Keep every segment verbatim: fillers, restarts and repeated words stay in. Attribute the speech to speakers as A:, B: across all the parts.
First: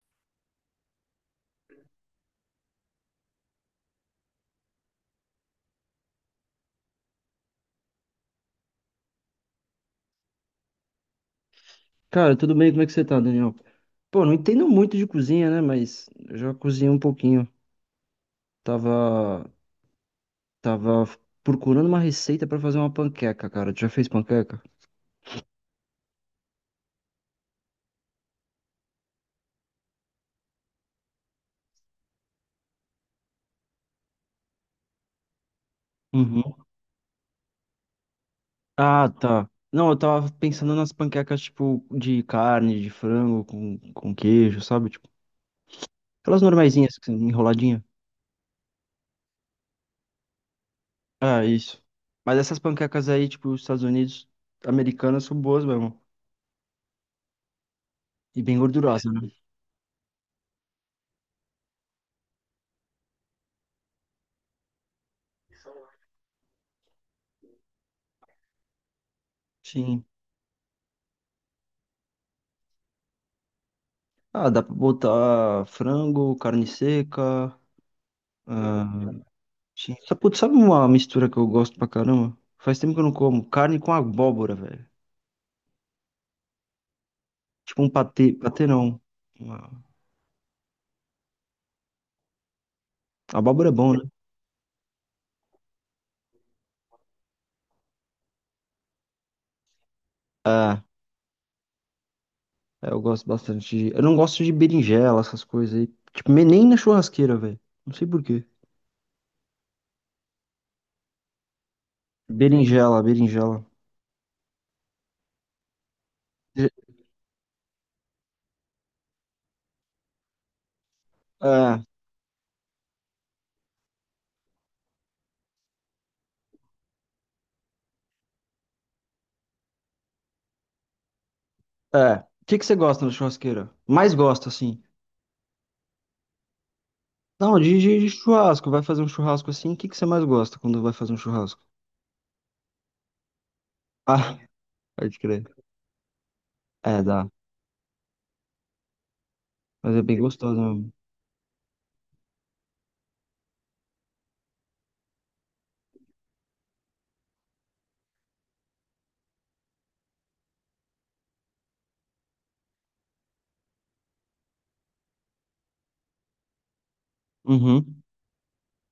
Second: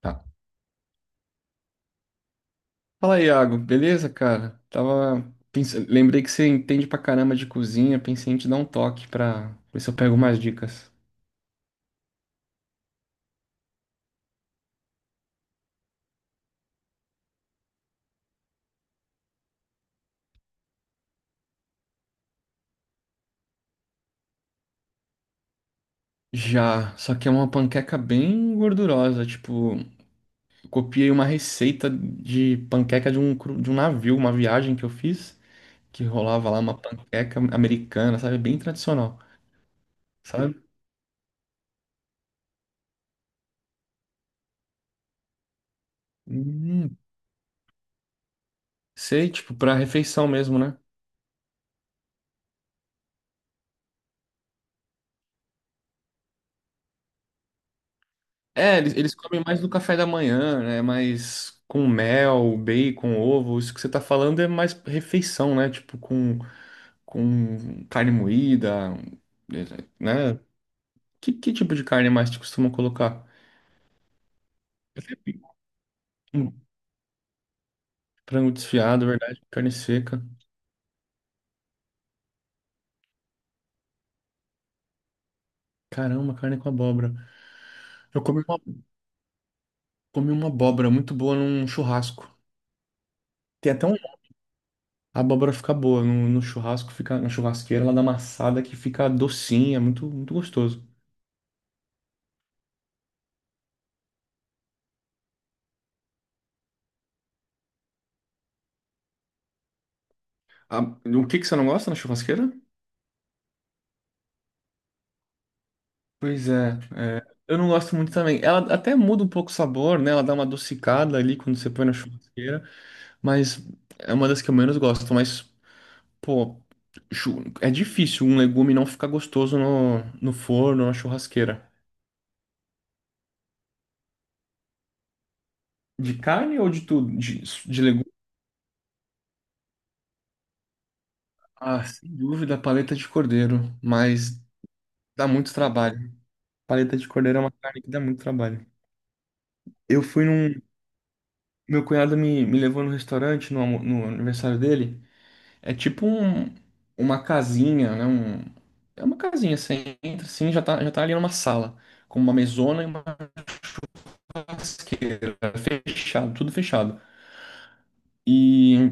A: Tá. Fala aí, Iago, beleza, cara? Tava pensa- lembrei que você entende pra caramba de cozinha, pensei em te dar um toque pra ver se eu pego mais dicas.
B: Cara, tudo bem? Como é que você tá, Daniel? Pô, não entendo muito de cozinha, né? Mas eu já cozinhei um pouquinho. Tava, tava procurando uma receita pra fazer uma panqueca, cara. Tu já fez panqueca?
A: Já, só que é uma panqueca bem gordurosa, tipo, eu copiei uma receita de panqueca de um, cru- de um navio, uma viagem que eu fiz, que rolava
B: Uhum.
A: lá uma panqueca americana, sabe? Bem
B: Ah,
A: tradicional,
B: tá. Não, eu tava
A: sabe?
B: pensando nas panquecas, tipo, de carne, de frango, com, com queijo, sabe? Tipo, aquelas
A: Hum,
B: normaizinhas, que- enroladinha.
A: sei, tipo, pra refeição mesmo, né?
B: Ah, isso. Mas essas panquecas aí, tipo, os Estados Unidos, americanas, são boas mesmo. E bem
A: É, eles,
B: gordurosas,
A: eles
B: né?
A: comem mais no café da manhã, né? Mais com mel, bacon, ovo. Isso que você tá falando é mais refeição, né? Tipo, com, com carne moída, é,
B: Sim.
A: né? Que, que tipo de carne mais te costuma colocar?
B: Ah, dá pra
A: Eu sempre-
B: botar frango,
A: hum,
B: carne seca.
A: Frango
B: Ah,
A: desfiado, verdade, carne
B: sim. Sa-
A: seca.
B: putz, sabe uma mistura que eu gosto pra caramba? Faz tempo que eu não como. Carne com abóbora, velho.
A: Caramba, carne com abóbora.
B: Tipo um
A: Eu
B: patê.
A: comi uma,
B: Patê não. Uma...
A: comi uma abóbora muito boa num churrasco.
B: Abóbora é
A: Tem até
B: bom,
A: um...
B: né?
A: A abóbora fica boa no, no churrasco, fica na churrasqueira, ela dá amassada que fica docinha, muito, muito
B: Ah,
A: gostoso.
B: é, eu gosto bastante. de- Eu não gosto de berinjela, essas coisas aí. Tipo, me- nem na churrasqueira, velho. Não sei por quê.
A: Ah, o que que você não gosta na churrasqueira?
B: Berinjela, berinjela.
A: Pois é,
B: Je-
A: é, eu não gosto muito também. Ela até muda um pouco o sabor, né? Ela dá uma adocicada ali quando você
B: É,
A: põe na churrasqueira, mas é uma das que eu menos gosto. Mas, pô, chu- é difícil um legume não ficar gostoso no, no forno, na churrasqueira.
B: é. O que que você gosta na churrasqueira? Mais gosta, assim?
A: De carne ou de tudo? De,
B: Não, de,
A: de
B: de-
A: legume?
B: de churrasco. Vai fazer um churrasco assim. O que que você mais gosta quando vai fazer um churrasco?
A: Ah, sem dúvida, paleta de cordeiro,
B: Ah,
A: mas
B: pode
A: dá
B: crer.
A: muito trabalho. Paleta
B: É,
A: de
B: dá.
A: cordeiro é uma carne que dá muito trabalho.
B: Mas é
A: Eu
B: bem
A: fui num.
B: gostoso mesmo.
A: Meu cunhado me, me levou no restaurante no, almo- no aniversário dele. É tipo um, uma casinha, né? Um, é uma casinha, você entra assim, já tá, já tá ali numa sala, com uma mesona e uma churrasqueira, fechado, tudo fechado.
B: Uhum.
A: E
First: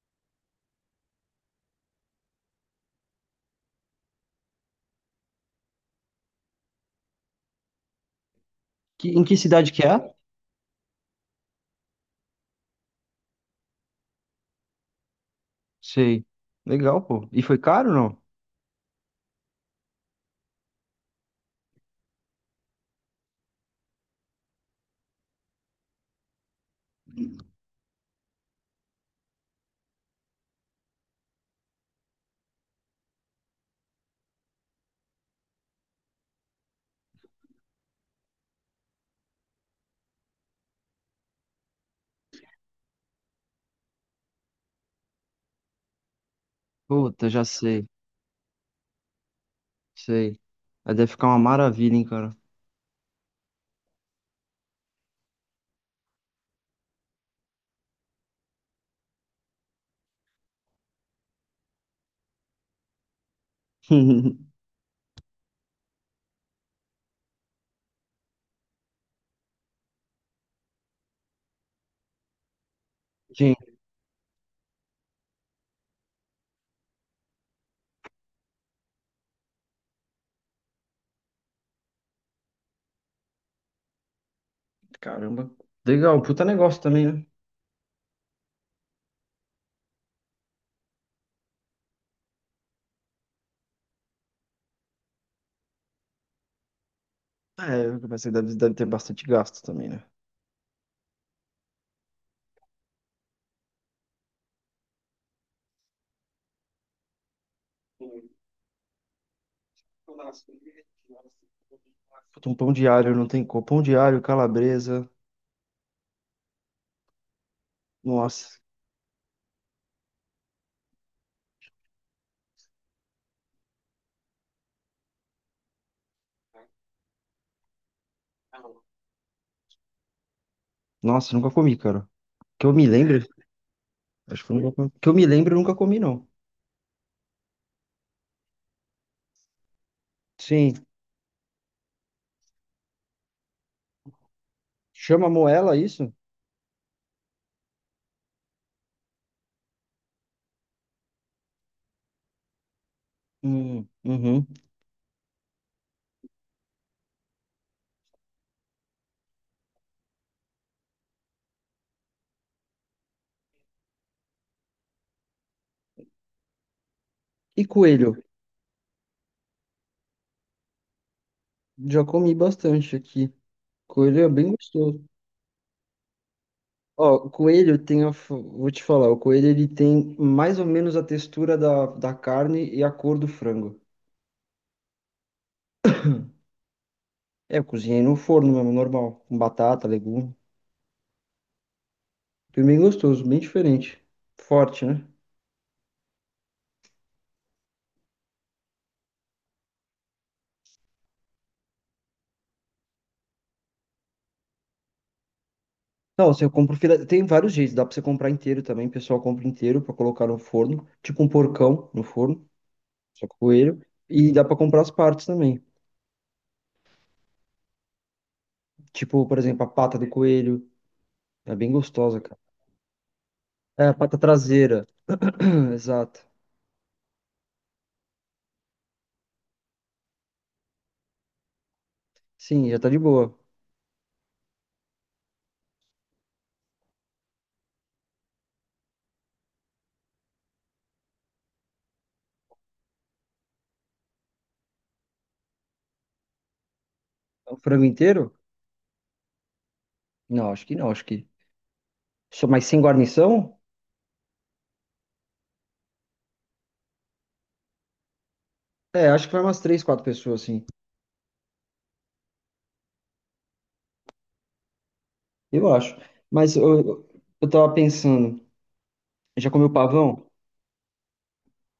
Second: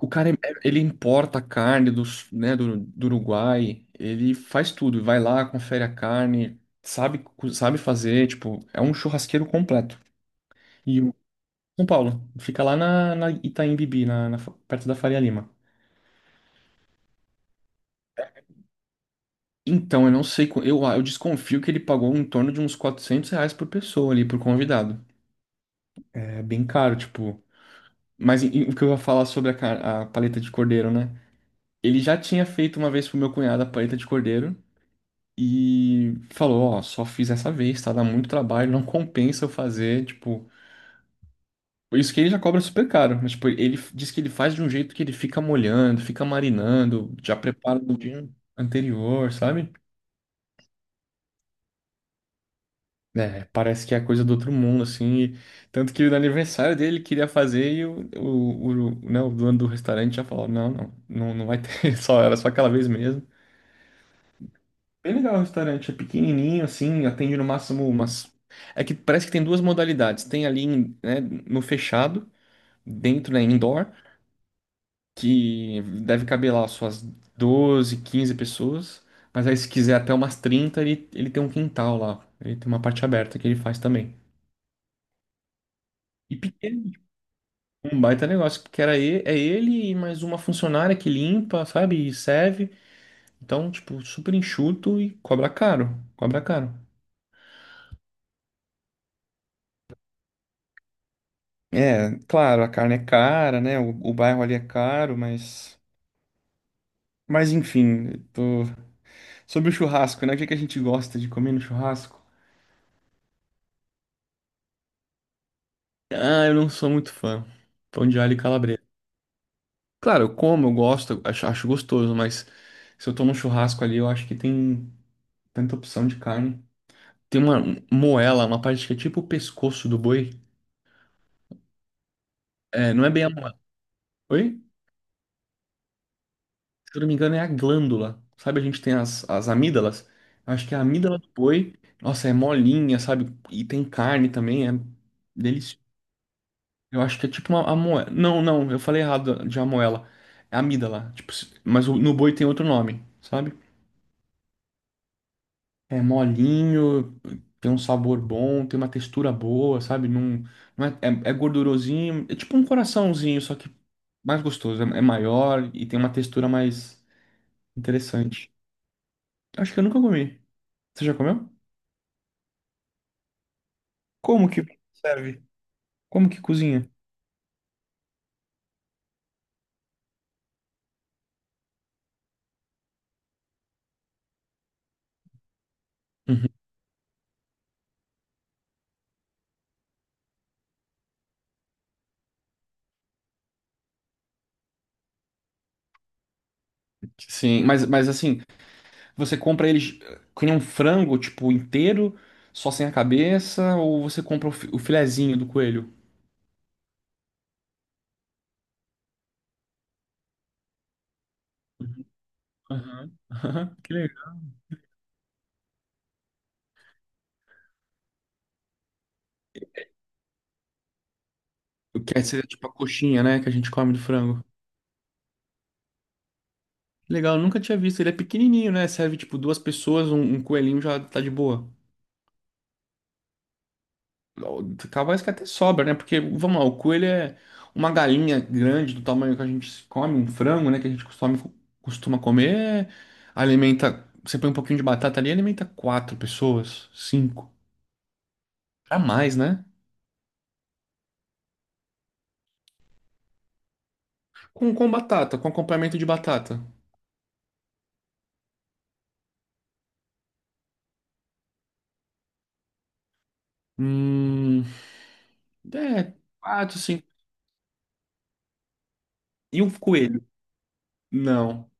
A: o cara, ele importa a carne dos, né, do, do Uruguai, ele faz tudo, vai lá, confere a carne, sabe, co- sabe fazer, tipo, é um
B: Que, em que
A: churrasqueiro
B: cidade que
A: completo.
B: é?
A: E o São Paulo, fica lá na, na Itaim Bibi, na, na fa- perto da Faria Lima.
B: Sei. Legal, pô. E foi caro, não?
A: Então, eu não sei, qu- eu, eu desconfio que ele pagou em torno de uns quatrocentos reais por pessoa ali, por convidado. É bem caro, tipo. Mas e- e o que eu ia falar sobre a, ca- a paleta de cordeiro, né? Ele já tinha feito uma vez pro meu cunhado a paleta de cordeiro e falou, ó, só fiz essa vez, tá? Dá muito trabalho, não compensa eu fazer, tipo. Isso que ele já cobra super caro, mas tipo, ele f- diz que ele faz de um jeito que ele fica molhando, fica marinando,
B: Puta,
A: já
B: já
A: prepara
B: sei.
A: no dia anterior, sabe?
B: Sei. Aí deve ficar uma maravilha, hein, cara.
A: É, parece que é coisa do outro mundo, assim. e- tanto que no aniversário dele ele queria fazer e o, o, o, né, o dono do restaurante já falou: não, não, não, não vai ter, só, era só aquela vez mesmo. Bem legal o restaurante, é pequenininho, assim, atende no máximo umas. É que parece que tem duas modalidades: tem ali, em- né, no fechado, dentro, né,
B: Gente,
A: indoor, que deve caber lá suas doze quinze pessoas, mas aí se quiser até umas trinta ele, ele tem um quintal lá, ele tem uma parte aberta que ele faz também.
B: caramba. Legal,
A: E
B: puta negócio
A: pequeno.
B: também, né?
A: Um baita negócio, porque era ele, é ele e mais uma funcionária que limpa, sabe? E serve. Então, tipo, super enxuto e cobra caro. Cobra caro.
B: É, mas você deve, deve ter bastante gasto também, né?
A: É, claro, a carne é cara, né? O, o bairro ali é caro, mas. Mas enfim, eu tô... sobre o churrasco, né? O que que a gente gosta de comer no churrasco?
B: Puta, um pão diário, não tem como. Pão diário, calabresa.
A: Ah, eu não sou muito fã. Pão de alho e
B: Nossa.
A: calabresa. Claro, eu como, eu gosto, eu acho, acho gostoso, mas se eu tô num churrasco ali, eu acho que tem tanta opção de carne. Tem uma moela, uma parte que é tipo o pescoço do boi.
B: Nossa, nunca comi, cara. Que eu me
A: É, não é bem
B: lembre.
A: a moela.
B: Acho que eu
A: Oi?
B: nunca comi. Que eu me lembro, eu nunca comi, não.
A: Se eu não me engano, é a glândula. Sabe, a gente tem as, as amígdalas. Eu acho que é a
B: Sim.
A: amígdala do boi, nossa, é molinha, sabe? E tem carne também, é
B: Chama moela
A: delicioso.
B: isso?
A: Eu acho que é tipo uma a moela. Não, não, eu falei errado de amoela. É amígdala. Tipo, se- mas o- no boi tem outro nome, sabe?
B: Hum, uhum.
A: É molinho, tem um sabor bom, tem uma textura boa, sabe? Não, não é, é, é gordurosinho, é tipo um coraçãozinho, só que mais gostoso, é, é maior e tem uma textura mais
B: E coelho?
A: interessante. Acho que eu nunca comi. Você já comeu?
B: Já comi bastante aqui. Coelho é
A: Como
B: bem
A: que
B: gostoso.
A: serve? Como que cozinha?
B: Ó, o coelho tem a... f- Vou te falar, o coelho ele tem mais ou menos a textura da, da carne e a cor do frango.
A: Uhum.
B: É, eu cozinhei no forno mesmo, normal. Com batata, legume. Foi bem gostoso, bem diferente. Forte, né?
A: Sim, mas, mas assim, você compra ele com um frango, tipo, inteiro, só sem a cabeça, ou você compra o, fi- o filezinho do coelho?
B: Não, assim, eu compro filé... Tem vários jeitos, dá pra você comprar inteiro também. O pessoal compra inteiro pra colocar no forno. Tipo um porcão no forno,
A: Aham,
B: só com
A: aham,
B: coelho.
A: que
B: E
A: legal.
B: dá pra comprar as partes também. Tipo, por exemplo, a pata do coelho é bem
A: O que
B: gostosa,
A: é,
B: cara.
A: seria tipo a coxinha, né, que a gente
B: É,
A: come
B: a
A: do
B: pata
A: frango.
B: traseira. Exato.
A: Legal, nunca tinha visto. Ele é pequenininho, né? Serve tipo duas pessoas, um, um coelhinho já tá de boa.
B: Sim, já tá de boa.
A: Capaz que até sobra, né? Porque, vamos lá, o coelho é uma galinha grande do tamanho que a gente come, um frango, né? Que a gente costuma, costuma comer. Alimenta. Você põe um pouquinho de batata ali, alimenta quatro pessoas,
B: É
A: cinco.
B: um frango inteiro?
A: Pra mais, né?
B: Não, acho que não, acho que. Só mais sem guarnição?
A: Com, com batata, com acompanhamento de batata.
B: É, acho que vai umas três, quatro pessoas, assim.
A: Hum.
B: Eu acho.
A: É,
B: Mas eu,
A: quatro,
B: eu
A: cinco.
B: eu tava pensando, já
A: E um
B: comeu
A: coelho?
B: pavão?
A: Não.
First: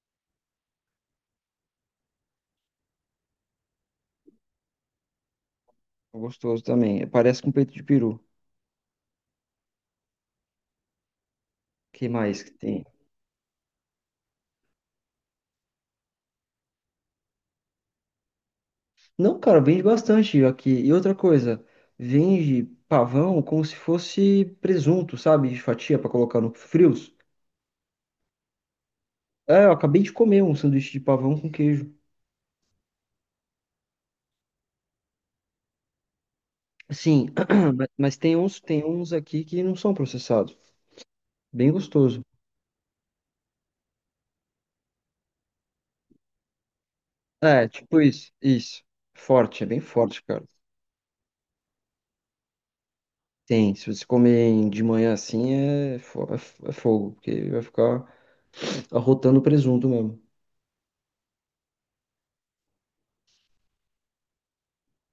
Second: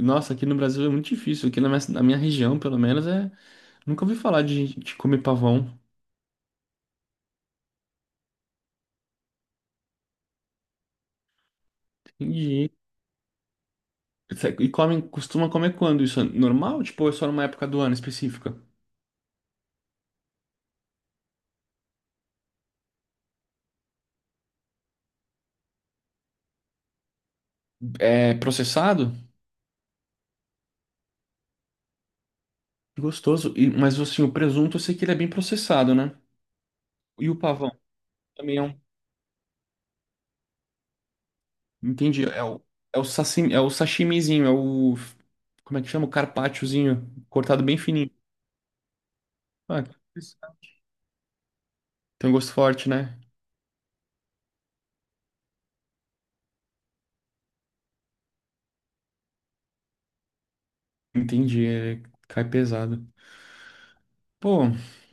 A: Nossa, aqui no Brasil é muito difícil. Aqui na minha, na minha região, pelo menos, é. Nunca ouvi falar de gente que come pavão.
B: É gostoso também. Parece com peito de peru. Que mais que
A: Entendi.
B: tem?
A: é- E come, costuma comer quando? Isso é normal? Tipo, ou é só numa época do ano específica?
B: Não, cara, vende bastante aqui. E outra coisa, vende pavão como se fosse presunto, sabe? De fatia pra colocar no frios.
A: É processado?
B: É, eu acabei de comer um sanduíche de pavão com queijo.
A: Gostoso. E, mas assim, o presunto eu sei que ele é bem processado, né?
B: Sim,
A: E o pavão
B: ma- mas tem
A: também
B: uns,
A: é um.
B: tem uns aqui que não são processados. Bem gostoso.
A: Entendi. É o, é o sashimi, é o sashimizinho, é o. Como é que chama? O carpacciozinho, cortado
B: É,
A: bem
B: tipo
A: fininho.
B: isso, isso. Forte, é bem
A: Ah, que
B: forte, cara.
A: interessante. Tem um gosto forte, né?
B: Tem, se você comer de manhã assim, é, fo- é f- é fogo, porque vai ficar arrotando presunto mesmo.
A: Entendi. é- cai pesado. Pô,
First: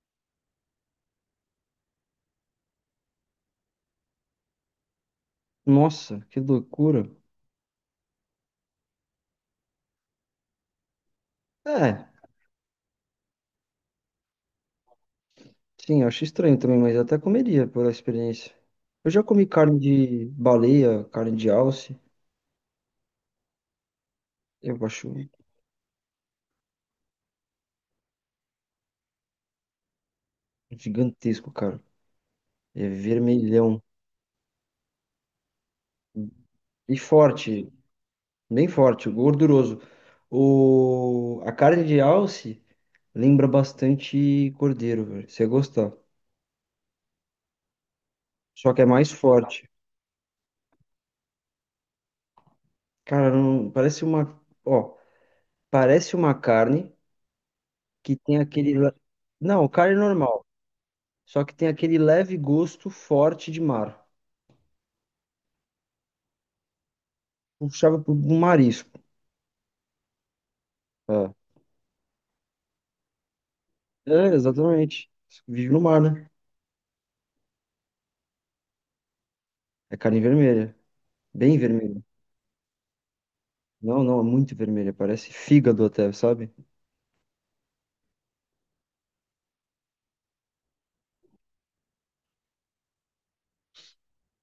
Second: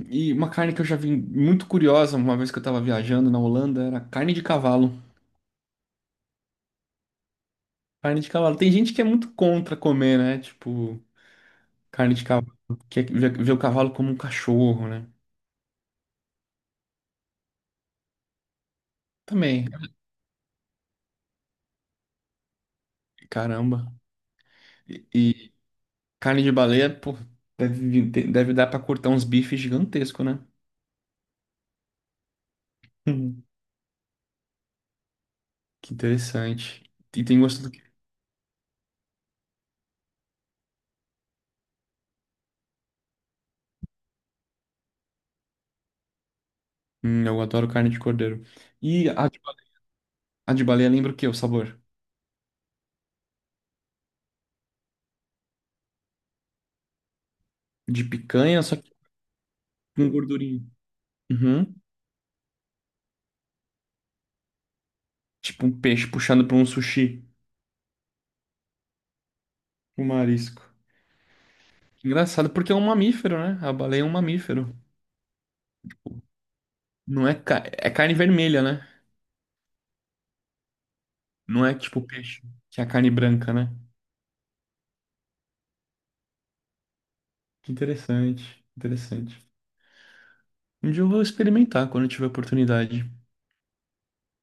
A: e uma carne que eu já vi muito curiosa uma vez que eu tava viajando na Holanda era carne de cavalo.
B: Nossa, que loucura.
A: Carne de cavalo. Tem gente que é muito contra comer, né? Tipo,
B: É,
A: carne de cavalo. Que vê ver o cavalo como um cachorro, né?
B: sim, eu acho estranho também, mas eu até comeria pela experiência. Eu já comi
A: Também.
B: carne de baleia, carne de alce.
A: Caramba.
B: Eu
A: E,
B: acho
A: e carne de baleia, pô, deve, vir- deve dar pra cortar uns bifes gigantescos, né?
B: gigantesco, cara. É
A: Hum,
B: vermelhão
A: que interessante.
B: e
A: E tem gosto
B: forte.
A: do quê?
B: Bem forte, gorduroso. O... A carne de alce lembra bastante cordeiro, velho. Você gostar.
A: Hum, eu adoro carne de cordeiro.
B: Só que é
A: E
B: mais
A: a de,
B: forte.
A: a de baleia lembra o quê? O sabor?
B: Cara, não... parece uma. Ó, parece uma carne
A: De
B: que tem
A: picanha, só
B: aquele.
A: que
B: le- não, carne
A: com
B: normal.
A: gordurinha.
B: Só que tem
A: Uhum.
B: aquele leve gosto forte de mar.
A: Tipo um peixe puxando pra um sushi,
B: Puxava pro pro marisco.
A: um marisco.
B: É,
A: Engraçado porque é um mamífero, né? A baleia é um
B: é
A: mamífero.
B: exatamente. Vive no mar, né?
A: Não é, ca- é carne vermelha, né?
B: É carne vermelha. Bem
A: Não é
B: vermelha.
A: tipo peixe, que é a carne branca, né?
B: Não, não, é muito vermelha. Parece fígado até, sabe?
A: Que interessante, interessante. Um dia eu vou experimentar quando eu tiver oportunidade.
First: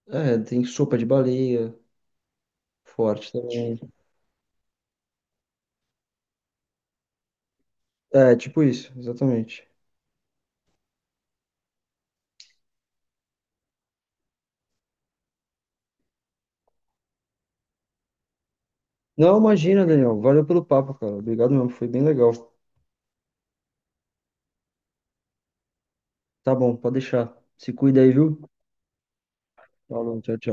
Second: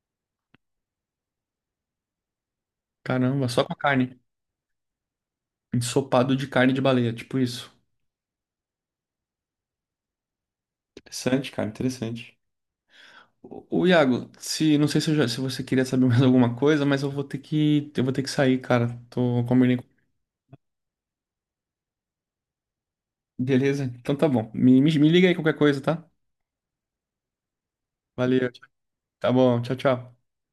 B: É, tem sopa de baleia. Forte
A: Caramba, só com a
B: também.
A: carne. Ensopado de carne de baleia, tipo isso.
B: É, tipo isso, exatamente.
A: Interessante, cara, interessante. O Iago, se não sei se, eu já- se você queria saber mais alguma coisa, mas eu vou ter que eu vou ter que sair, cara.
B: Não,
A: Tô combinando.
B: imagina, Daniel. Valeu pelo papo, cara. Obrigado mesmo, foi bem legal.
A: Beleza? Então tá bom. Me, me, me liga aí qualquer coisa, tá?
B: Tá bom, pode deixar. Se cuida aí, viu?
A: Valeu. Tá bom. Tchau, tchau.
B: Falou, tchau, tchau.